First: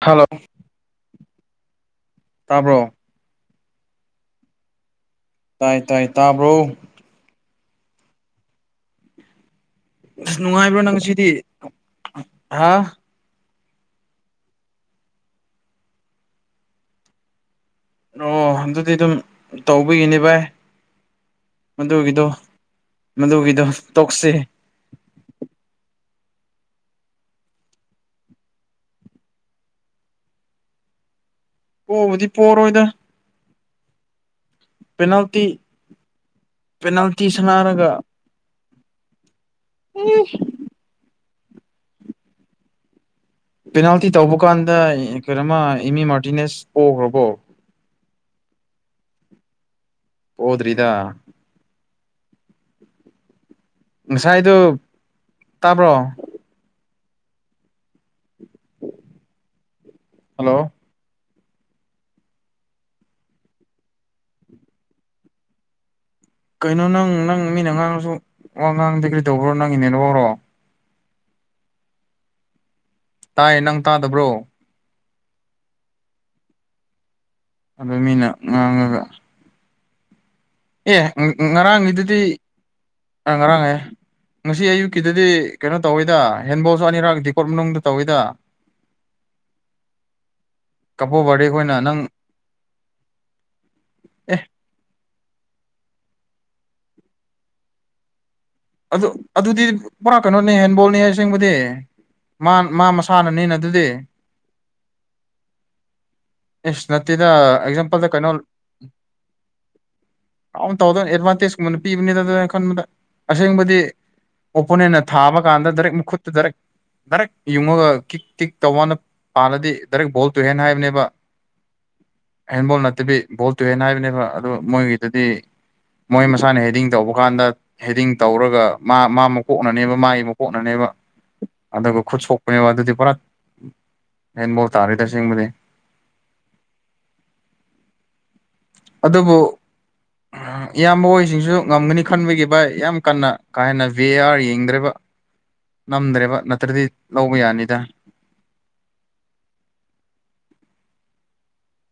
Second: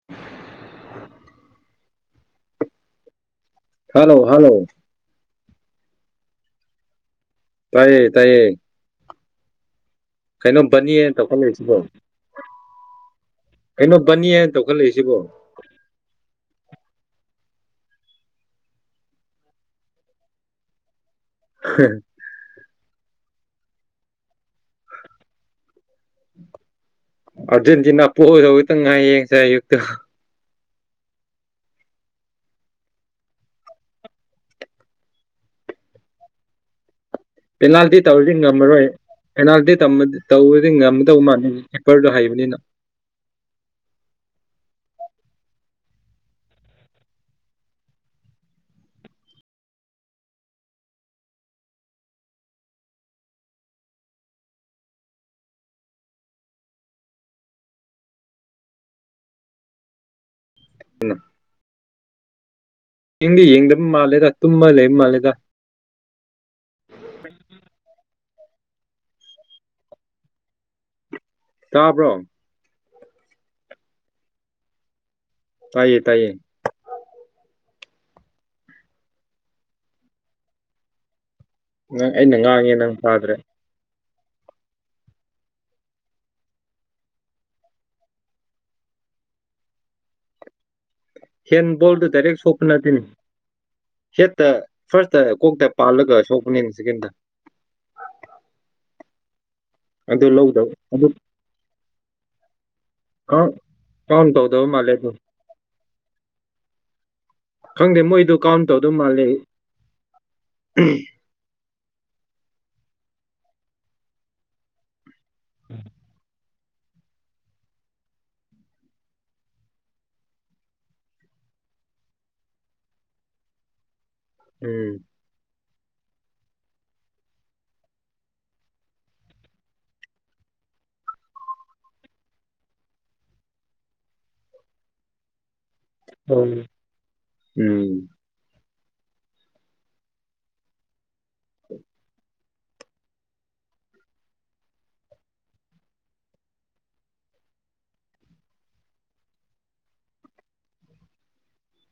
hello ꯇꯥꯕ꯭ꯔꯣ hello hello ꯇꯥꯏ ꯇꯥꯏ ꯇꯥꯕ꯭ꯔꯣ ꯇꯥꯏꯌꯦ ꯇꯥꯏꯌꯦ ꯑꯁ ꯀꯩꯅꯣꯝ ꯅꯨꯡꯉꯥꯏꯕ꯭ꯔꯣ ꯅꯪ ꯐꯅꯤꯅ ꯉꯁꯤꯗꯤ ꯇꯧꯈꯠꯂꯛꯏꯁꯤꯕꯣ ꯍꯥ ꯀꯩꯅꯣ ꯕꯅꯤ ꯍꯥꯏꯅ ꯇꯧꯈꯠꯂꯛꯏꯁꯤꯕꯣ ꯑꯣ ꯑꯗꯨꯗꯤ ꯑꯗꯨꯝ ꯇꯧꯕꯤꯒꯤꯅꯤ ꯚꯥꯏ ꯃꯗꯨꯒꯤꯗꯣ ꯃꯗꯨꯒꯤꯗꯣ ꯇꯣꯛꯁꯤ ꯑꯔꯖꯦꯟꯇꯤꯅꯥ ꯄꯣꯛꯑꯗꯧꯕꯛꯇꯪ ꯉꯥꯏ ꯌꯦꯡꯁꯦ ꯑꯌꯨꯛꯇ ꯄꯣꯕꯗꯤ ꯄꯣꯔꯣꯣꯏꯗ ꯄꯜꯇꯤ ꯄ ꯄꯦꯅꯥꯜꯇꯗꯤ ꯇꯧꯗꯤ ꯉꯝꯝꯕꯔꯣꯏ ꯑꯦꯅꯥꯜꯇꯤ ꯇꯧꯕꯗꯤ ꯉꯝꯃꯗꯧꯕ ꯃꯥꯂ ꯄꯦꯄꯔꯗꯣ ꯍꯩꯕꯅꯤꯅ ꯄꯦꯅꯥꯜꯇꯤ ꯇꯧꯕ ꯀꯥꯟꯗ ꯀꯩꯅꯣꯃ ꯏꯃꯤ ꯃꯥꯔꯇꯤꯅꯦꯁ ꯄꯣꯛꯈ꯭ꯔꯕꯣ ꯍꯗ꯭ꯔꯤꯗ ꯉꯁꯥꯏꯗꯨ ꯇꯥꯕ꯭ꯔꯣ ꯍꯜꯂꯣ [inaudible] ꯌꯦꯡꯗꯤ ꯌꯦꯡꯗꯕ ꯃꯥꯜꯂꯦꯗ ꯇꯨꯝꯃ ꯂꯩꯕ ꯃꯥꯜꯂꯦꯗ ꯀꯩꯅꯣ ꯅꯪ ꯅꯪ ꯃꯤꯅ ꯉꯥꯡꯉꯁꯨ ꯋꯥ ꯉꯥꯡꯗꯦ ꯀꯔꯤ ꯇꯧꯕ꯭ꯔꯣ ꯅꯪꯒꯤꯅꯦꯅ ꯐꯧꯔꯣ ꯇꯥꯞ꯭ꯔꯣ ꯇꯥꯏꯌꯦ ꯅꯪ ꯇꯥꯗꯕ꯭ꯔꯣ ꯇꯥꯏꯌꯦ ꯇꯥꯏꯌꯦ ꯑꯗ ꯃꯤꯅ ꯉꯥꯡꯉꯒ ꯑꯦ ꯅꯪ ꯉꯔꯥꯡꯒꯤꯗꯨꯗꯤ ꯑꯩꯅ ꯉꯥꯡꯉꯦ ꯅꯪ ꯑ ꯇꯥꯗ꯭ꯔꯦ ꯉꯔꯥꯡ ꯑ ꯉꯁꯤ ꯑꯌꯨꯛꯀꯤꯗꯨꯗꯤ ꯀꯩꯅꯣ ꯇꯧꯏꯤꯗ ꯍꯦꯟꯕꯣꯜꯁꯨ ꯑꯅꯤꯔꯛ ꯗꯤꯀꯣꯠ ꯃꯅꯨꯡꯗ ꯇꯧꯋꯤꯗ [inaudible] ꯕꯥꯔꯗꯦ ꯑꯩꯈꯣꯏꯅ ꯅꯪ ꯍꯦꯟꯕꯣꯜꯗꯨ ꯗꯥꯏꯔꯦꯛ ꯁꯣꯛꯄ ꯅꯠꯇꯅꯤ ꯑꯦ ꯍꯦꯠꯇ ꯐꯥꯔꯁꯇ ꯀꯣꯛꯇ ꯄꯜꯛ ꯁꯣꯄꯅꯤꯅꯤ ꯁꯤ ꯀꯦꯟꯗ ꯑꯗꯨ ꯑꯗꯨꯗꯤ ꯄꯨꯔꯥ ꯀꯩꯅꯣꯅꯦ ꯍꯦꯟꯕꯣꯜꯅꯦ ꯑꯗꯨ ꯑꯁꯦꯡꯕꯗꯤ ꯃꯥ ꯃꯥ ꯀꯥꯎꯟ ꯃꯁꯥꯅꯅꯤꯅ ꯑꯗꯨꯗꯤ ꯀꯥꯎꯟ ꯇꯧꯗꯕ ꯃꯥꯜꯂꯦ ꯑꯗꯨ ꯗ ꯈꯪꯗꯦ ꯑꯦꯛꯖꯥꯝꯄꯜꯗ ꯀꯩꯅꯣ ꯃꯣꯏꯗꯣ ꯀꯥꯎꯟ ꯇꯧꯗꯕ ꯃꯥꯜꯂꯦ ꯑꯟ ꯇꯥꯎꯗꯣ ꯑꯦꯗꯋꯥꯇꯦꯖ ꯀꯃ ꯄꯤꯅꯤꯗ ꯑꯗꯨ ꯈꯟꯕꯗ ꯑꯁꯦꯡꯕꯗꯤ ꯑꯣꯄꯣꯅꯦꯟꯅ ꯊꯥꯕ ꯀꯥꯟꯗ ꯗꯥꯏꯔꯦꯛ ꯃꯈꯨꯠꯇ ꯗꯥꯏꯦꯛ ꯗꯥꯏꯔꯦꯛ ꯌꯨꯡꯉꯒ ꯀꯤꯛ ꯇꯤꯛ ꯇꯧ ꯋꯥꯅ ꯄꯥꯜꯂꯗꯤ ꯗꯥꯏꯔꯦꯛ ꯚꯣꯜ ꯇꯨꯍꯦꯅ ꯍꯥꯏꯕꯅꯦꯕ ꯍꯦꯟꯦꯟꯕꯣꯜ ꯅꯠꯇꯕꯤ ꯣꯜ ꯇꯨ ꯍꯦꯟ ꯍꯥꯏꯕꯅꯦꯕ ꯑꯗꯨ ꯎꯝ ꯃꯣꯏꯒꯤꯗꯨꯗꯤ ꯃꯣꯏ ꯃꯁꯥꯅ ꯍꯦꯗꯤꯡ ꯇꯧꯕ ꯀꯥꯟꯗ ꯍꯦꯗꯤꯡ ꯇꯧꯔꯒ ꯃꯥ ꯃꯥ ꯃꯀꯣꯛꯅꯅꯦꯕ ꯃꯥꯒꯤ ꯃꯀꯣꯛꯅꯅꯦꯕ ꯑꯗꯨꯒ ꯈꯨꯠ ꯁꯣꯛꯄꯅꯦꯕ ꯑꯗꯨꯗꯤ ꯄꯨꯔꯥ ꯍꯦꯟꯐꯧ ꯇꯥꯔꯦ ꯇꯁꯦꯡꯕꯗꯤ ꯍ ꯎꯝ ꯑꯗꯨꯕꯨ ꯏꯌꯥꯝꯕ ꯍꯁꯤꯡꯁꯨ ꯉꯝꯒꯅꯤ ꯈꯟꯕꯒꯤ ꯚꯥꯏ ꯌꯥꯝ ꯀꯟꯅ ꯀꯥ ꯍꯦꯟꯅ ꯚꯦ ꯑꯥꯔ ꯌꯦꯡꯗ꯭ꯔꯦꯕ ꯅꯝꯗ꯭ꯔꯦꯕ ꯅꯠꯇ꯭ꯔꯗꯤ ꯂꯧꯕ ꯌꯥꯅꯤꯗ [inaudible]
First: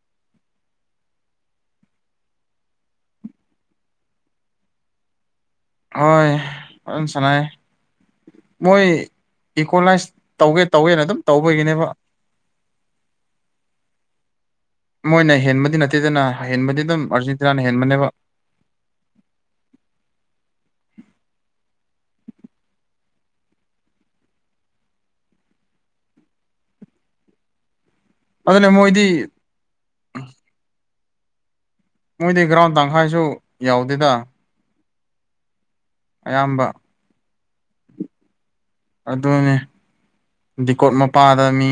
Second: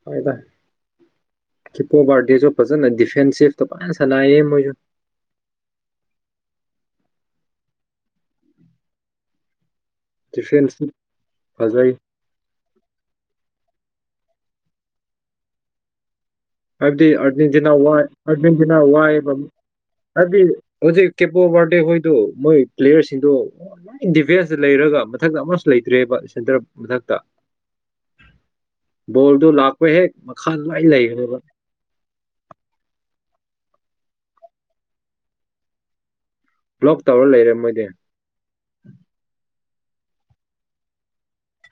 ꯍꯣꯏꯗ ꯀꯤꯞꯄꯣ ꯄꯥꯔꯇꯤꯁꯨ ꯐꯖꯅ ꯗꯤꯐꯦꯟꯁꯤꯞꯇ ꯐꯅ ꯁꯅꯥꯌꯦ ꯃꯣꯏꯁꯨ ꯍꯣꯏ ꯍ ꯁꯥꯏ ꯃꯣꯏ ꯀꯣꯂꯥꯏꯁ ꯇꯧꯒꯦ ꯗꯤꯐꯦꯟꯁꯁꯨ ꯇꯧꯒꯦꯅ ꯑꯗꯨꯝ ꯇꯧꯕꯒꯤꯅꯦꯕ ꯐꯖꯩ ꯃꯣꯏꯅ ꯍꯦꯟꯕꯗꯤ ꯅꯠꯇꯦꯗꯅ ꯍꯦꯟꯕꯗꯤ ꯑꯗꯨꯝ ꯍꯥꯏꯕꯗꯤ ꯑꯥꯔꯖꯦꯟꯇꯤꯅꯥꯅ ꯑꯔꯖꯦꯟꯇꯤꯅꯥ ꯋꯥꯏ ꯍꯦꯟꯕꯅꯦꯕ ꯑꯔꯖꯦꯟꯇꯤꯅꯥ ꯋꯥꯏ ꯍꯥꯏꯗꯤ ꯍꯧꯖꯤꯛ ꯀꯦꯄꯣ ꯋꯥꯔꯗꯦ ꯑꯣꯏꯣꯏꯗꯨ ꯃꯣꯏ ꯀꯂꯤꯌꯥꯔꯁꯤ ꯁꯤꯡꯗꯣ ꯂ ꯗꯤꯐꯦꯟꯁꯇ ꯂꯩꯔꯒ ꯃꯊꯛꯇ ꯑꯃ ꯂꯩꯇ꯭ꯔꯦꯕ ꯁꯦꯟꯇꯔ ꯃꯊꯛꯇ ꯑꯗꯨꯅ ꯃꯣꯏꯗꯤ ꯕꯜꯗꯣ ꯂꯥꯛꯄ ꯍꯦꯛ ꯃꯈꯥ ꯂꯥꯏ ꯂꯩꯒꯗꯕ ꯃꯣꯏꯗꯤ ꯒ꯭ꯔꯥꯎꯟ ꯇꯪꯈꯥꯏꯁꯨ ꯌꯥꯎꯗꯦꯗ ꯑꯌꯥꯝꯕ ꯕ꯭ꯂꯣꯛ ꯇꯧꯔ ꯂꯩꯔꯦ ꯃꯣꯏꯗꯤ ꯑꯗꯨꯅꯦ ꯗꯤꯀꯣꯠ ꯃꯄꯥꯗ ꯃꯤ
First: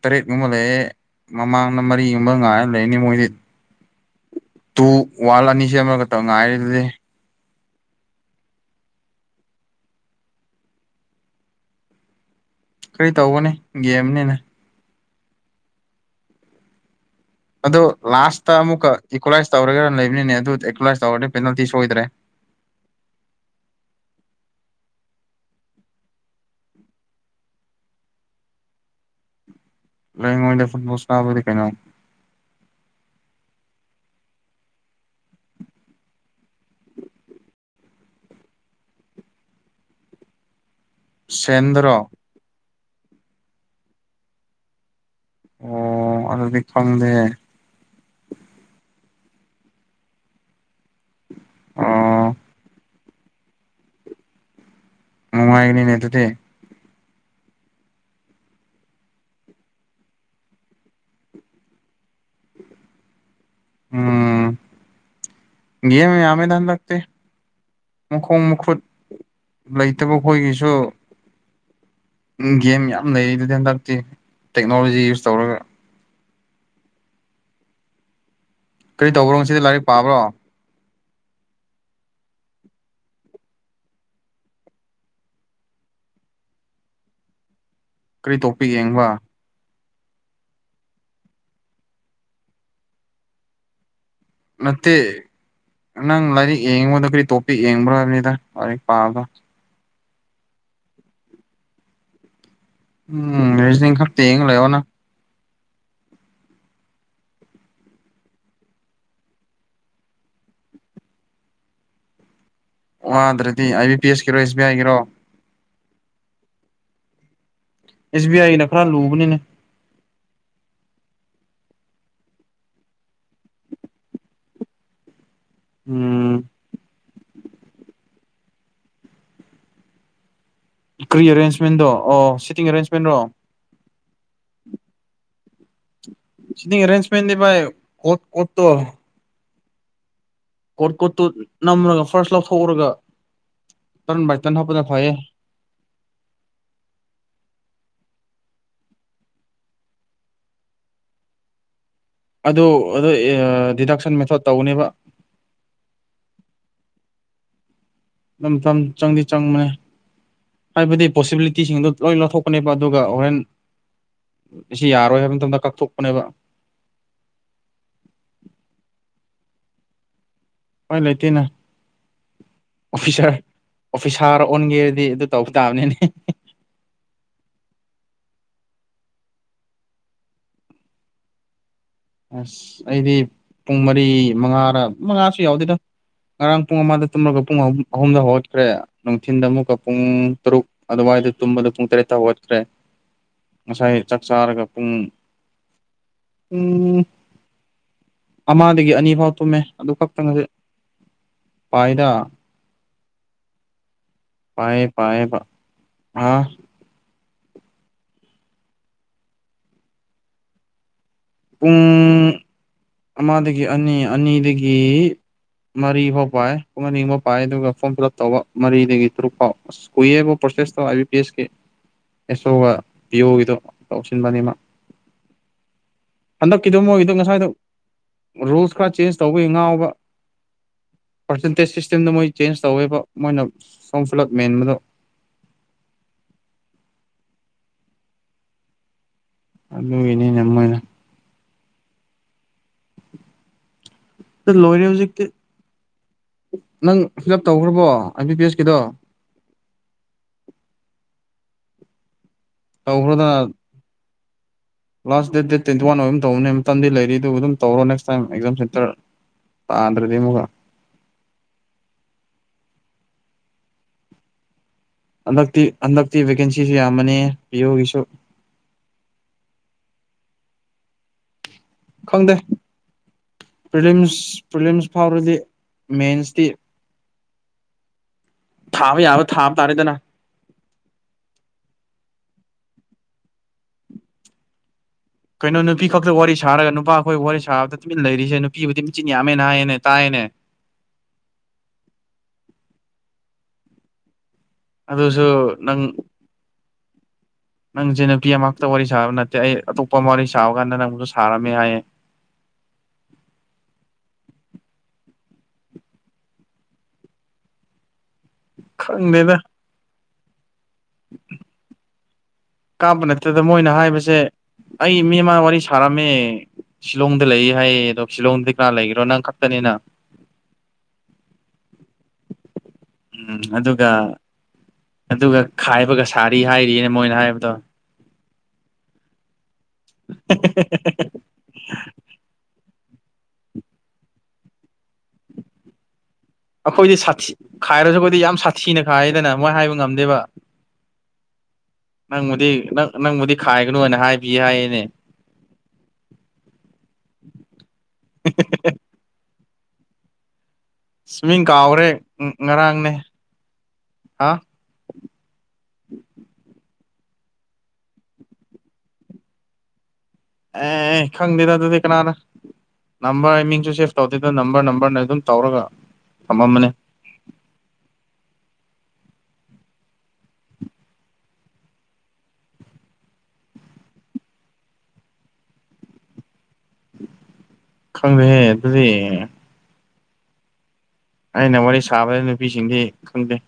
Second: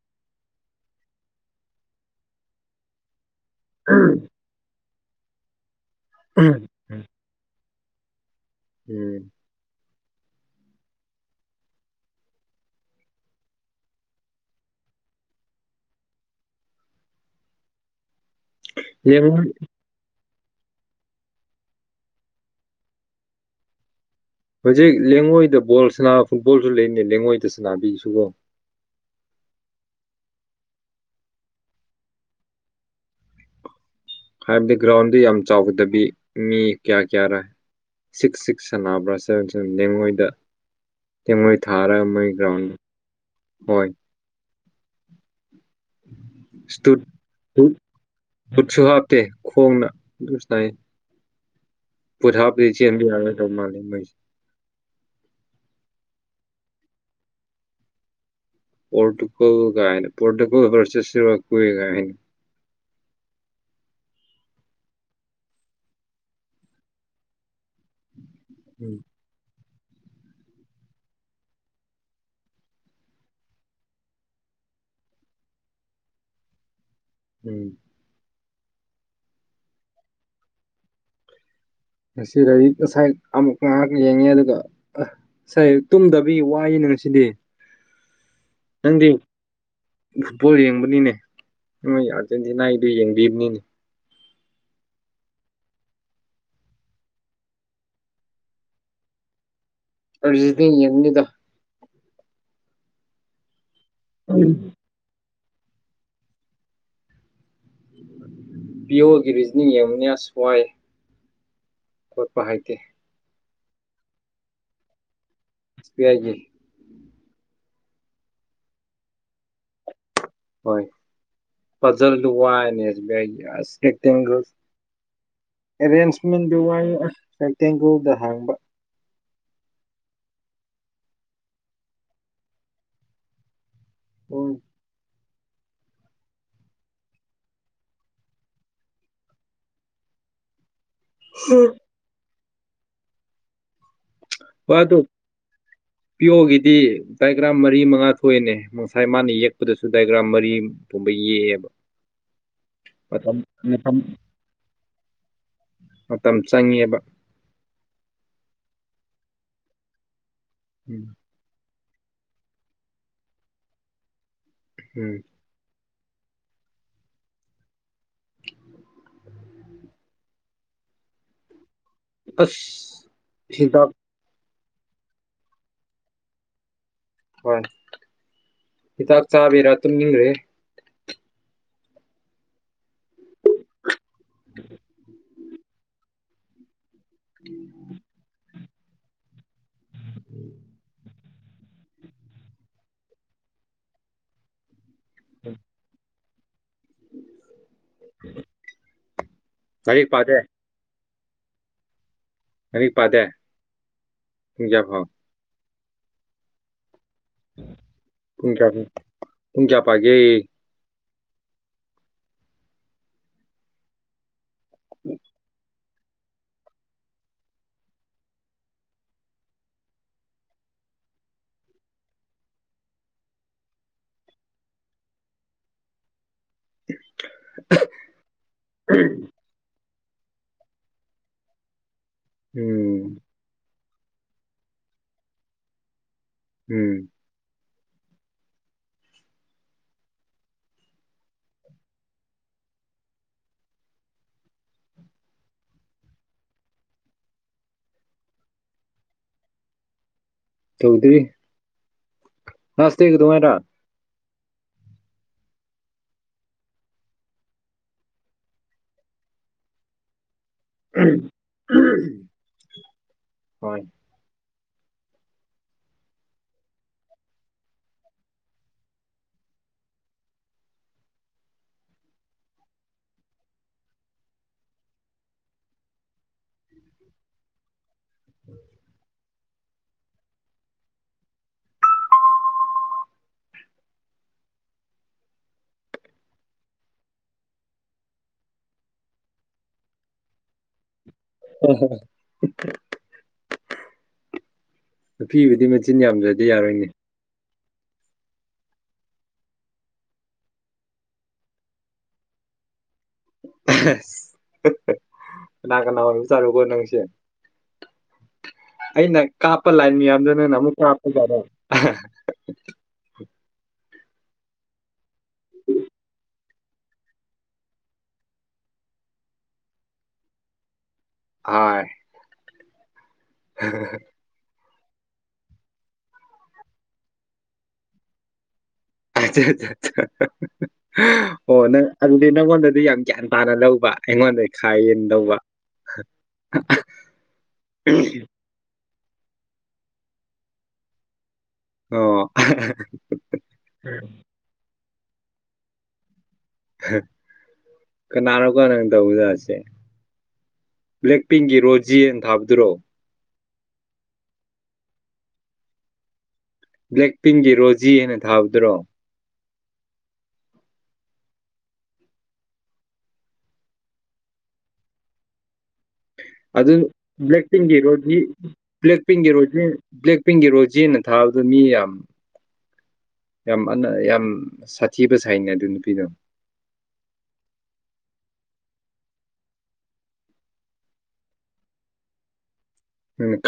ꯇꯔꯦꯠꯀꯨꯝꯕ ꯂꯩꯑꯦ ꯃꯃꯥꯡꯗ ꯃꯔꯤꯒꯨꯝꯕ ꯉꯥꯏꯔ ꯂꯩꯅꯤ ꯃꯣꯏꯗꯤ ꯑꯥ ꯇꯨ ꯋꯥꯟ ꯑꯅꯤ ꯁꯦꯝ ꯑꯃꯔꯒꯛꯇ ꯉꯥꯏꯔꯤꯗꯨꯗꯤ ꯎꯝ ꯀꯔꯤ ꯇꯧꯧꯕꯅꯤ ꯒꯦꯝꯅꯤꯅ ꯑꯣ ꯂꯥꯁꯇ ꯑꯃꯨꯛꯀ ꯂꯦꯡꯉꯣꯏ ꯏꯀ꯭ꯋꯥꯂꯥꯏꯁ ꯇꯧꯔꯒ ꯂꯩꯕꯅꯤꯅꯦ ꯑꯦ ꯀ꯭ꯂ꯭ꯂꯥꯁ ꯊꯋꯥꯔꯅꯤ ꯄꯦꯅꯥꯜꯇꯤ ꯁꯣꯏꯗ꯭ꯔꯦ ꯍꯧꯖꯤꯛ ꯂꯩꯦꯡꯉꯣꯏꯗ ꯕꯣꯜ ꯐꯨꯠꯕꯣꯜꯁꯨ ꯂꯩꯔꯤꯅꯦ ꯂꯩꯦꯡꯉꯣꯏꯗ ꯁꯅꯥꯕꯤꯁꯤꯀꯣ ꯂꯉꯣ ꯐꯨꯣꯁꯥꯕꯗꯤ ꯀꯩꯅꯣ ꯍꯥꯏꯕꯗꯤ ꯒ꯭ꯔꯥꯎꯟꯗꯤ ꯌꯥꯝ ꯆꯥꯎꯒꯗꯕꯤ ꯃꯤ ꯀꯌꯥ ꯀꯌꯥꯔ ꯁꯤꯛꯁ ꯁꯤꯛꯁ ꯁꯥꯟꯅꯕ꯭ꯔꯥ ꯁꯕꯦꯟ ꯁꯦꯟ ꯌꯦꯦꯡꯉꯣꯏꯗ ꯀ ꯃꯣꯏ ꯁꯦꯟꯗꯔꯣ ꯊꯔꯥ ꯃꯣꯏꯒ꯭ꯔꯥꯎ ꯍꯣꯏ ꯑꯣ ꯑꯗꯨꯗꯤ ꯈꯪꯗꯦ ꯈꯨꯠꯁꯨ ꯍꯥꯞꯇꯦ ꯈꯣꯡꯅ ꯑꯗꯨ ꯁꯅꯥꯏ ꯑꯣ ꯄꯨꯊꯥꯤꯁꯤꯕꯤ ꯌꯥꯦ ꯇ ꯃꯥ ꯃꯅꯨꯡꯉꯥꯏꯒꯅꯤ ꯅꯠꯇꯗꯤ ꯄꯣꯣꯔꯇꯨꯀꯣꯒꯥꯏꯅ ꯄꯣꯣꯔꯇꯨꯀꯣ ꯐꯔꯁ ꯁꯋꯥꯀꯨꯋꯒꯥꯏꯅꯤ ꯎꯝ ꯦ ꯑꯃꯤ ꯊꯥꯟ ꯂꯥꯛꯇ ꯃꯈꯣꯡ ꯃꯈꯨꯠ ꯎꯝ ꯂꯩꯇꯕ ꯑꯩꯈꯣꯏꯒꯤꯁꯨ ꯒꯦꯝ ꯌꯥꯝ ꯂꯩꯔꯤꯗꯨꯗꯤ ꯍꯟꯗꯛꯇꯤ ꯇꯦꯛꯅꯣꯂꯣꯖꯤ ꯌꯨꯁ ꯇꯧꯔꯒ ꯎꯝ ꯀꯔꯤ ꯇꯧꯕ꯭ꯔꯣꯁꯤꯗ ꯂꯥꯏꯔꯤꯛ ꯄꯥꯕ꯭ꯔꯣ ꯉꯁꯤ ꯂ ꯉꯁꯥꯏ ꯑꯃꯨꯛ ꯉꯥꯏꯍꯥꯛ ꯌꯦꯡꯉꯦ ꯑꯗꯨꯒ ꯑ ꯉꯁꯥꯏ ꯇꯨꯝꯗꯕꯤꯒꯤ ꯋꯥꯏꯅꯦ ꯁꯤ ꯀꯔꯤ ꯇꯣꯄꯤꯛ ꯌꯦꯡꯕ ꯐꯨꯠꯕꯣꯜ ꯌꯦꯡꯕꯅꯤꯅꯦ ꯅꯣꯏ ꯑꯥꯔꯖꯦꯟꯇꯤꯅꯥꯒꯤꯗꯨ ꯌꯦꯡꯕꯤꯕꯅꯤꯅꯦ ꯅꯠꯇꯦ ꯅꯪ ꯂꯥꯏꯔꯤꯛ ꯌꯦꯡꯉꯕꯗ ꯀꯔꯤ ꯇꯣꯄꯤꯛ ꯌꯦꯡꯕ꯭ꯔꯕꯅꯤꯗ ꯂꯥꯏꯔꯤꯛ ꯄꯥꯕꯗ ꯑꯔꯖꯤꯗꯤ ꯌꯦꯅꯤꯗ ꯎꯝ ꯔ ꯈ ꯌꯦ ꯎꯝ ꯂꯩꯣꯅ ꯕꯤꯌꯣꯒꯤ ꯔꯤꯖꯅꯤꯡ ꯌꯦꯡꯎꯨꯅꯤꯌꯥ ꯁꯋꯥꯏ ꯈꯣꯠꯄ ꯍꯥꯏꯗꯦ ꯋꯥꯗ꯭ꯔꯗꯤ ꯑꯥꯏ ꯕꯤ ꯄꯤ ꯑꯦꯁꯀꯤꯔꯣ ꯑꯦꯁ ꯕꯤ ꯑꯥꯏꯒꯤꯔꯣ ꯁꯄꯤꯤ ꯍꯥꯏꯒꯤꯦ ꯑꯦꯁꯕꯤ ꯑꯏ ꯂꯈꯔꯥ ꯂꯨꯕꯅꯦꯅꯦ ꯍꯣꯏ ꯐꯖꯜ ꯂꯨꯋꯥꯁ ꯏꯁꯀꯤꯇꯒ ꯎꯝ ꯑꯦꯔꯦꯟꯖꯃꯦꯟꯗꯨ ꯋꯥ ꯁꯇꯦꯡꯒꯧꯗ ꯍꯥꯡꯕ ꯀ꯭ꯔꯤ ꯑꯦꯔꯦꯟꯖꯃꯦꯟꯗꯣ ꯑꯣ ꯁꯤꯇꯤꯡ ꯑꯦꯔꯦꯟꯖꯃꯦꯟ ꯔꯣ ꯍ ꯁꯤ ꯑꯦꯔꯦꯟꯖꯃꯦꯟꯗꯤꯚꯥꯏ ꯀ ꯀꯣꯠꯇꯣ ꯀꯣꯠ ꯀꯣꯠꯇꯨ ꯍꯣꯏ ꯅꯝꯔꯒ ꯐꯥꯔꯁ ꯂꯧꯊꯣꯛꯎꯔꯒ ꯇꯔꯟ ꯕꯥꯏ ꯇꯔꯟ ꯋꯥ ꯍꯥꯞꯄꯅ ꯑꯗꯨ ꯐꯩꯌꯦ ꯄꯤꯌꯣꯒꯤꯗꯤ ꯗꯥꯏꯒ꯭ꯔꯥꯝ ꯃꯔꯤ ꯃꯉꯥ ꯊꯣꯏꯅꯦ ꯉꯁꯥꯏ ꯃꯥꯅ ꯌꯦꯛꯄꯗꯁꯨ ꯗꯥꯏꯒ꯭ꯔꯥꯝ ꯃꯔꯤꯒꯨꯝꯕ ꯌꯦꯛꯑꯦꯕ ꯑꯗꯨ ꯑꯗꯨꯣ ꯃꯇꯝ ꯃꯇꯝ ꯗꯤꯗꯛꯁꯟ ꯃꯦꯊꯣꯠ ꯇꯧꯅꯦꯕ ꯃꯇꯝ ꯆꯪꯉꯦꯕ ꯏꯝꯐꯝꯝ ꯆꯪꯗꯤ ꯆꯪꯕꯅꯦ ꯍꯥꯏꯕꯗꯤ ꯎꯝ ꯄꯣꯁꯤꯕꯤꯂꯤꯇꯤꯁꯤꯡꯗꯣ ꯂꯣꯏ ꯂꯧꯊꯣꯛꯄꯅꯦꯕ ꯑꯗꯨꯒ ꯍꯣꯔꯦꯟ ꯁꯤ ꯎꯝ ꯌꯥꯔꯣꯏ ꯍꯥꯏꯕ ꯃꯇꯝꯗ ꯀꯛꯊꯣꯛ ꯃꯕ ꯍꯣꯏ ꯂꯩꯇꯦꯅ ꯑꯁ ꯑꯣꯐꯤꯁꯥꯔ ꯍꯤꯗꯥꯛ ꯑꯣꯐꯤꯁꯥꯔ ꯑꯣꯟꯒꯦꯔꯗꯤ ꯑꯗꯨ ꯇꯧꯕ ꯇꯥꯕꯅꯤꯅꯦ ꯋꯥ ꯍꯤꯗꯥꯛ ꯆꯥꯕꯔꯥꯠꯇꯝ ꯅꯤꯡ꯭ꯔꯦ ꯑꯁ ꯑꯩꯗꯤ ꯄꯨꯡ ꯃꯔꯤ ꯃꯉꯥꯔ ꯃꯉꯥꯁꯨ ꯌꯥꯎꯗꯦꯗ ꯉꯔꯥꯡ ꯄꯨꯡ ꯑꯃꯗ ꯇꯨꯝꯂꯒ ꯄꯨꯡ ꯑꯍꯨꯝ ꯑꯍꯨꯝꯗ ꯍꯧꯒꯠꯈ꯭ꯔꯦ ꯅꯨꯡꯊꯤꯟꯗ ꯑꯃꯨꯛꯀ ꯄꯨꯡ ꯇꯔꯨꯛ ꯑꯗꯨꯋꯥꯏꯗ ꯇꯨꯝꯕꯗ ꯄꯨꯡ ꯇꯔꯦꯠꯇ ꯋꯥꯠꯈ꯭ꯔꯦ ꯉꯁꯥꯏ ꯆꯥꯛ ꯆꯥꯔꯒ ꯄꯨꯡ ꯎꯝ ꯎꯝ ꯑꯃꯗꯒꯤ ꯑꯅꯤ ꯐꯥꯎ ꯇꯨꯝꯃꯦ ꯑꯗꯨ ꯂꯥꯏꯔꯤꯛ ꯈꯛꯇꯪ ꯄꯥꯗꯦ ꯉꯁꯦ ꯐꯥꯏꯗ ꯑꯔꯤ ꯄꯥꯗ ꯄꯌꯦ ꯄꯌꯦ ꯄ ꯑꯥ ꯄꯨꯨꯡ ꯄꯨꯨꯡ ꯆꯥꯄꯥꯒꯦ ꯄꯨꯡ ꯑꯃꯗꯒꯤ ꯑꯅꯤ ꯑꯅꯤꯗꯒꯤ ꯃꯔꯤꯐꯥꯎ ꯄꯥꯏ ꯄꯨꯡ ꯑꯅꯤ ꯐꯥꯎ ꯄꯥꯏ ꯑꯗꯨꯒ ꯐꯣꯔꯝ ꯐꯤꯜ ꯑꯞ ꯇꯧꯕ ꯃꯔꯤꯗꯒꯤ ꯇꯔꯨꯛ ꯐꯥꯎ ꯑꯁ ꯀꯨꯏꯑꯦꯕ ꯄ꯭ꯔꯣꯁꯦꯁ ꯑꯦꯁꯣ ꯑꯥꯏ ꯕꯤ ꯄꯤ ꯑꯦꯁ ꯀ ꯑꯦꯁꯣꯒ ꯄꯤꯌꯣꯒꯤꯗꯣ ꯇꯧꯁꯤꯟꯕꯅꯤꯃ ꯍꯟꯗꯛꯀꯤꯗ ꯃꯣꯏꯒꯤꯗꯣ ꯉꯁꯥꯏꯗ ꯔꯨꯜꯁ ꯈꯔ ꯆꯦꯟꯖ ꯇꯧꯕꯒꯤ ꯉꯥꯎ ꯄꯥꯔꯁꯦꯟꯇꯦꯖ ꯁꯤꯁꯇꯦꯝꯗ ꯃꯣꯏ ꯆꯦꯟꯖ ꯇꯧꯋꯦꯕ ꯃꯣꯏꯅ ꯐ ꯐ꯭ꯂꯞ ꯃꯦꯟꯕꯗꯣ ꯎꯝ ꯑꯗ ꯏꯅꯦ ꯅꯃꯅ ꯂꯣꯏꯔꯦ ꯍꯧꯖꯤꯛꯇꯤ ꯅꯪ ꯐꯤꯜ ꯑꯞ ꯇꯧꯈ꯭ꯔꯕꯣ ꯑꯦꯝ ꯕꯤ ꯄꯤ ꯑꯦꯁ ꯀꯗꯣ ꯆꯧꯗꯔꯤ ꯅꯁꯇ ꯀ ꯇꯧꯈ꯭ꯔꯣꯗꯅ ꯇꯨꯝꯃꯔ last date date twenty one ꯑꯣꯏꯕꯝ ꯇꯧꯕꯅꯦ ꯃꯇꯝꯗꯤ ꯂꯩꯔꯤ ꯑꯗꯨꯒ ꯑꯗꯨꯝ ꯇꯧꯔꯣ ꯅꯦꯛꯁ ꯇꯥꯏꯝ ꯑꯦꯛꯖꯥꯝ ꯁꯦꯟꯇꯔ ꯇꯥꯗ꯭ꯔꯗꯤꯃꯒ ꯍꯣꯏ ꯍꯟꯗꯛꯇꯤ ꯍꯟꯗꯛꯇꯤ ꯚꯦꯀꯦꯟꯁꯤꯁꯨ ꯌꯥꯝꯃꯅꯤ ꯄꯤꯌꯨꯒꯤꯁꯨ ꯈꯪꯗꯦ ꯄ꯭ꯔꯤꯝꯁ ꯄ꯭ꯔꯤꯂꯤꯝꯁ ꯐꯥꯎꯔꯗꯤ ꯃꯦꯟꯁꯇꯤ ꯊꯥꯕ ꯌꯥꯕ ꯊꯥꯕ ꯇꯥꯔꯦꯗꯅ ꯀꯩꯅꯣ ꯅꯨꯄꯤ ꯈꯛꯇ ꯋꯥꯔꯤ ꯁꯥꯔꯒ ꯅꯨꯄꯥꯈꯣꯏ ꯋꯥꯔꯤ ꯁꯥꯕꯗ ꯇꯨꯃꯤꯟꯅ ꯂꯩꯔꯤꯁꯦ ꯅꯨꯄꯤꯕꯨꯗꯤ ꯃꯦꯆꯤꯟ ꯌꯥꯝꯃꯦꯅ ꯍꯥꯏꯌꯦꯅꯦ ꯇꯥꯏꯌꯦꯅꯦ [inaudible] ꯑ ꯍ ꯑꯗꯨꯁꯨ ꯅꯨꯄꯤꯕꯨꯗꯤ ꯅꯪ ꯃꯆꯤꯟ ꯌꯥꯝꯗ꯭ꯔꯗꯤ ꯌꯥꯔꯣꯏꯅꯦ ꯅꯪꯁꯦ ꯅꯨꯄꯤ ꯑꯃꯛꯇ ꯋꯥꯔꯤ ꯁꯥꯕ ꯅꯠꯇꯦ ꯑꯩ ꯑꯇꯣꯞꯄ ꯑꯃ ꯋꯥꯔꯤ ꯁꯥꯕ ꯀꯥꯟꯗ ꯅꯪꯁꯨ ꯁꯥꯔꯝꯃꯦ ꯍꯥꯏꯌꯦ [inaudible] ꯀꯅꯥ ꯀꯅꯥ ꯑꯣꯏꯕꯨ ꯆꯥꯔꯂꯨ ꯀꯣ ꯅꯪꯁꯦ ꯑꯩꯅ ꯈꯪꯗꯦꯗ ꯀꯥꯞꯄ ꯂꯥꯏꯟ ꯃꯌꯥꯝꯗꯨ ꯅꯅ ꯑꯃꯨꯛ ꯀꯥꯞꯄ ꯖꯥꯠꯔꯣ ꯀꯥꯞꯄ ꯅꯠꯇꯗ ꯃꯣꯏꯅ ꯍꯥꯏꯁ ꯁꯦ ꯑꯩ ꯃꯤꯃ ꯋꯥꯔꯤ ꯁꯥꯔꯝꯃꯦ ꯁꯤꯂꯣꯡꯗ ꯂꯩ ꯍꯥꯏꯌꯦ ꯑꯗꯣ ꯁꯤꯂꯣꯡꯗꯗꯤ ꯀꯅꯥ ꯂꯩꯒꯔꯣ ꯅꯪ ꯈꯛꯇꯅꯤꯅ ꯍꯣꯏ ꯎꯝ ꯑꯗꯨꯒ ꯑꯗꯨꯒ ꯈꯥꯏꯕꯒ ꯁꯥꯔꯤ ꯍꯥꯏꯔꯤꯅ ꯃꯣꯏꯅ ꯍꯥꯏꯕꯗꯣ ꯑꯣ ꯅꯪ ꯑꯅ ꯑꯗꯨ ꯌꯥꯝ ꯒ꯭ꯌꯥꯟ ꯇꯥꯅ ꯂꯧꯕ ꯑꯩꯉꯣꯟꯗ ꯈꯥ ꯌꯦꯟ ꯂꯧꯕ ꯑꯩꯈꯣꯏꯗꯤ ꯁꯥꯊꯤ ꯈꯥꯏꯔꯁꯨ ꯑꯩꯈꯣꯏꯗꯤ ꯌꯥꯝ ꯁꯥꯊꯤꯅ ꯈꯥꯏꯗꯅ ꯃꯣꯏ ꯍꯥꯏꯕ ꯉꯝꯗꯦꯕ ꯑꯣ ꯅꯪꯕꯨꯗꯤ ꯅꯪ ꯅꯪꯕꯨꯗꯤ ꯈꯥꯏꯒꯅꯨꯅ ꯍꯥꯏꯕꯤ ꯍꯥꯏꯌꯦꯅꯦ ꯀꯅꯥꯅꯣꯀꯣ ꯅꯪ ꯇꯧꯕꯖꯥꯠꯁꯦ ꯕ꯭ꯂꯦꯛ ꯃꯤꯡ ꯄꯤꯡꯒꯤ ꯀꯥꯎꯈ꯭ꯔꯦ ꯔꯣꯖꯤꯅ ꯊꯥꯕꯗꯨꯔꯣ ꯉꯔꯥꯡꯅꯦ ꯍꯥ ꯕ꯭ꯂꯦꯛ ꯄꯤꯟꯒꯤ ꯔꯣꯖꯤ ꯍꯥꯏꯅ ꯊꯥꯕꯗ꯭ꯔꯣ ꯑꯦ ꯈꯪꯗꯗ ꯑꯗꯨꯗ ꯀꯅꯥꯅ ꯅꯝꯕꯔ ꯑꯩ ꯃꯤꯡꯁꯨ ꯁꯦꯚ ꯇꯧꯗꯦꯗ ꯅꯝꯕꯔ ꯅꯝꯕꯔꯅ ꯑꯗꯨꯝ ꯇꯧꯔꯒ ꯊꯝꯃꯝꯕꯅꯦ ꯑꯗ ꯕ꯭ꯂ ꯄꯤꯟꯛ ꯔꯣꯖꯤꯗꯤ ꯕ꯭ꯂꯦꯛ ꯄꯤꯡꯒꯤ ꯔꯣꯖꯤ ꯕ꯭ꯂꯦꯛ ꯄꯤꯡꯒꯤ ꯔꯣꯖꯤꯅ ꯊꯥꯕꯗ ꯃꯤ ꯌꯥꯝ ꯌꯥꯝ ꯑ ꯌꯥꯝ ꯁꯥꯊꯤꯕ ꯁꯥꯏꯅꯦ ꯑꯗꯨ ꯅꯨꯄꯤꯗꯣ ꯈꯪꯗ ꯍꯦ ꯑꯗꯨꯗꯤ ꯑ ꯅ ꯋꯥꯔꯤ ꯁꯥꯕ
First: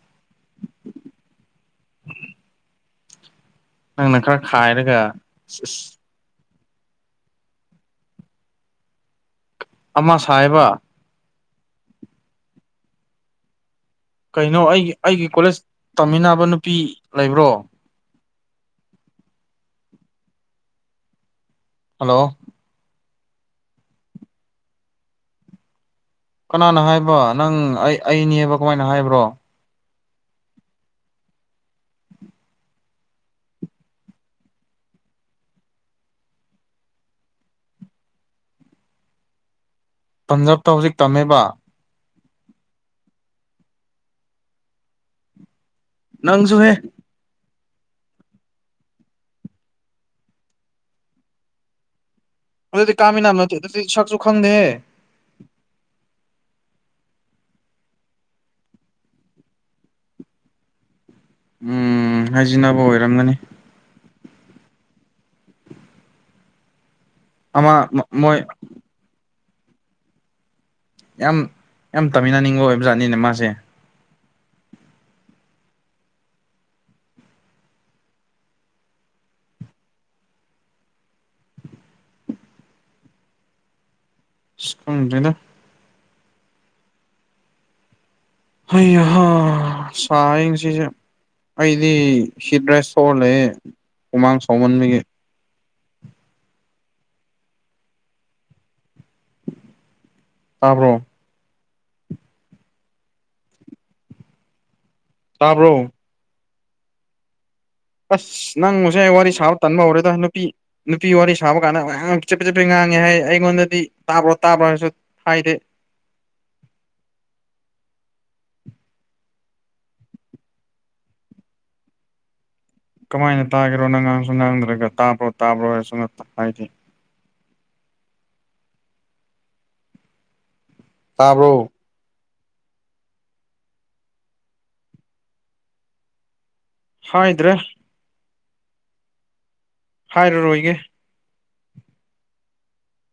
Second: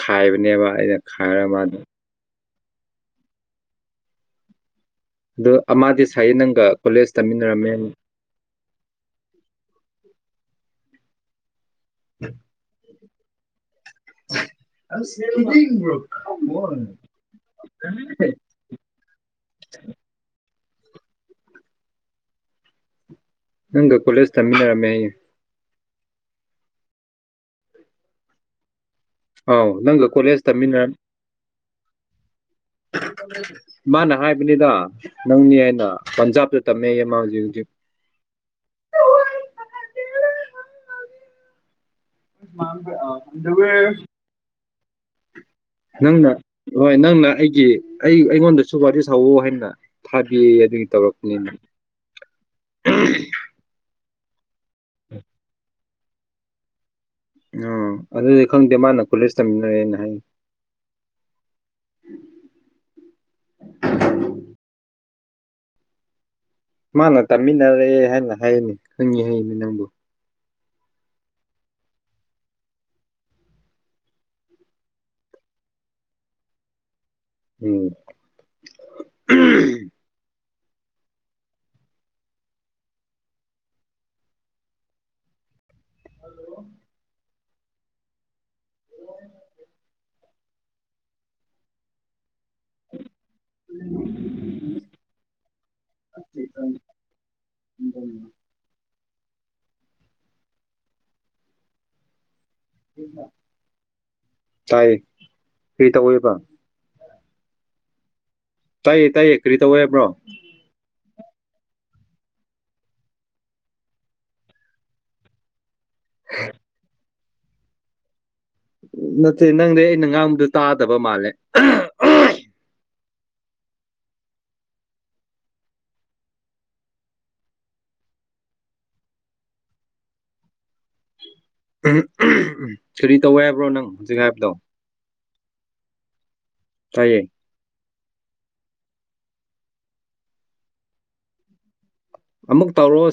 ꯈꯥꯏꯕꯅꯦꯕ ꯑꯩꯅ ꯈꯥꯏꯔ ꯃꯥꯗ ꯅꯪꯅ ꯈꯔ ꯈꯥꯏꯔꯦ ꯑ ꯑꯃꯗꯤꯗꯤ ꯁꯥꯏꯌꯦ ꯅꯪꯒ ꯀꯣꯂꯦꯖ ꯇꯝꯃꯤꯟꯅꯔꯝꯃꯦ ꯑꯃ ꯁꯥ ꯍꯥꯏꯕ [inaudible] [inaudible] ꯀꯩꯅꯣ ꯑꯩꯒꯤ ꯑꯩꯒꯤ ꯀꯣꯂꯦꯖ ꯇꯝꯃꯤꯟꯅꯕ ꯅꯨꯄꯤ ꯂꯩꯕ꯭ꯔꯣ [inaudible] [inaudible] ꯍꯜꯂꯣ ꯅꯪꯒ ꯀꯣꯂꯦꯖ ꯇꯝꯃꯤꯟꯅꯔꯝꯃꯦꯌꯦ ꯀꯅꯥꯅ ꯍꯥꯏꯕ ꯅꯪ ꯑꯩ ꯑꯩꯅꯦꯕ ꯀꯃꯥꯏ ꯑꯥꯎ ꯅꯪꯒ ꯀꯣꯂꯦꯖ ꯇꯝꯃꯤꯟꯅꯔ ꯃꯥꯅ ꯍꯥꯏꯕꯅꯤꯗ ꯅꯪꯅꯤ ꯑꯩꯅ ꯄꯟꯖꯥꯕꯇ ꯇꯝꯃꯦꯌꯦꯃ ꯍꯧꯖꯤꯛ ꯍꯧꯖꯤꯛ ꯄꯟꯖꯥꯕꯇ ꯍꯧꯖꯤꯛ ꯇꯝꯃꯦꯕ ꯃꯥꯥꯡꯗꯣꯏ [unintelligible] ꯅꯪꯅ ꯅꯪꯁꯨꯍꯦ ꯍꯣꯏ ꯅꯪꯅ ꯑꯩꯒꯤ ꯑꯩ ꯑꯩꯉꯣꯟꯗꯁꯨꯨ ꯋꯥꯔꯤ ꯁꯥꯎꯋ ꯍꯥꯏꯅ ꯊꯥꯕꯤ ꯑꯗꯨꯒꯤ ꯇꯧꯔꯛꯄꯅꯦ ꯗꯤ ꯀꯃꯤꯅꯥꯝ ꯅꯠꯇꯦꯗꯤ ꯁꯛꯁꯨ ꯈꯪꯗꯦ ꯎꯝ ꯎꯥ ꯑꯗꯨꯗꯤ ꯈꯪꯗꯦ ꯃꯥꯅ ꯀꯣꯂꯦꯖ ꯇꯝꯃꯤꯟꯅꯔꯦꯅ ꯍꯥꯏ ꯎꯝ ꯍꯥꯏꯖꯤꯕ ꯑꯣꯏꯔꯝꯒꯅꯤ ꯃꯥꯅ ꯑꯃ ꯇꯥꯃꯤꯟꯅꯔꯦ ꯍꯥꯏꯅ ꯃꯣꯏ ꯍꯥꯏꯔꯤꯅꯤ ꯈꯪꯉꯤ ꯍꯪꯤꯅꯤ ꯅꯪꯕꯨ ꯌꯥꯝ ꯌꯥꯝ ꯇꯥꯃꯤꯟꯅꯅꯤꯡꯕ ꯑꯣꯏꯕ ꯖꯥꯠꯅꯤꯅꯦ ꯃꯥꯁꯦ ꯎꯝ ꯑꯁ ꯈꯪꯗꯔꯦꯗꯥ ꯍꯜꯂꯣ ꯍ ꯑꯍ ꯁꯥꯡꯁꯤꯁꯦ ꯑꯩꯗꯤ ꯍꯠ ꯔꯥꯏꯁ ꯏꯁꯣꯔ ꯂꯩ ꯍꯨꯃꯥꯡ ꯆꯥꯎꯃꯟꯕꯒꯤ ꯑꯇꯩ ꯑꯗ ꯇꯥꯕ꯭ꯔꯦ ꯇꯥꯏ ꯇꯥꯕ꯭ꯔꯣ ꯀꯩ ꯇꯧꯋꯦꯕ ꯑꯁ ꯅꯪ ꯇꯥꯏꯌꯦ ꯉꯁꯥꯏ ꯋꯥꯔꯤ ꯇꯥꯏꯌꯦ ꯀꯔꯤ ꯁꯥꯕ ꯇꯧꯋꯦ ꯇꯟꯕ ꯍꯥꯏꯕ꯭ꯔꯣ ꯍꯧꯔꯦꯗ ꯅꯨꯄꯤ ꯅꯨꯄꯤ ꯋꯥꯔꯤ ꯁꯥꯕ ꯀꯥꯟꯗ ꯃ ꯆꯤꯠꯄꯦ ꯆꯠꯄꯦ ꯉꯥꯡꯉꯦ ꯍꯥꯏ ꯑꯩꯉꯣꯟꯗꯗꯤ ꯇꯥꯕ꯭ꯔꯣ ꯇꯥꯕ꯭ꯔꯥ ꯍꯥꯏꯁꯨ ꯍꯥꯏꯥꯏꯗꯦ [inaudible] ꯅꯠꯇꯦ ꯅꯪꯗꯤ ꯑꯩꯅ ꯉꯥꯡꯕꯗ ꯇꯥꯗꯕ ꯃꯥꯜꯂꯦ ꯀꯃꯥꯏꯅ ꯇꯥꯒꯔꯣ ꯅꯉꯥꯡꯁꯨ ꯅꯥꯡꯗ꯭ꯔꯒ ꯇꯥꯕ꯭ꯔꯣ ꯇꯥꯕ꯭ꯔꯣ ꯍꯥꯏꯁ ꯍꯥꯏꯗꯤ [inaudible] ꯇꯥꯔꯨ ꯎꯝ ꯁꯤꯔꯤ ꯇꯧ ꯍꯥꯏꯕ꯭ꯔꯣ ꯅꯪ ꯍꯧꯖꯤꯛ ꯍꯥꯏꯕꯗꯣ ꯇꯥꯏꯌꯦ ꯍꯥꯎꯗ꯭ꯔꯦ ꯍꯥꯏꯔꯔꯣꯏꯒꯦ ꯑꯃꯨꯛ ꯇꯧꯔꯣ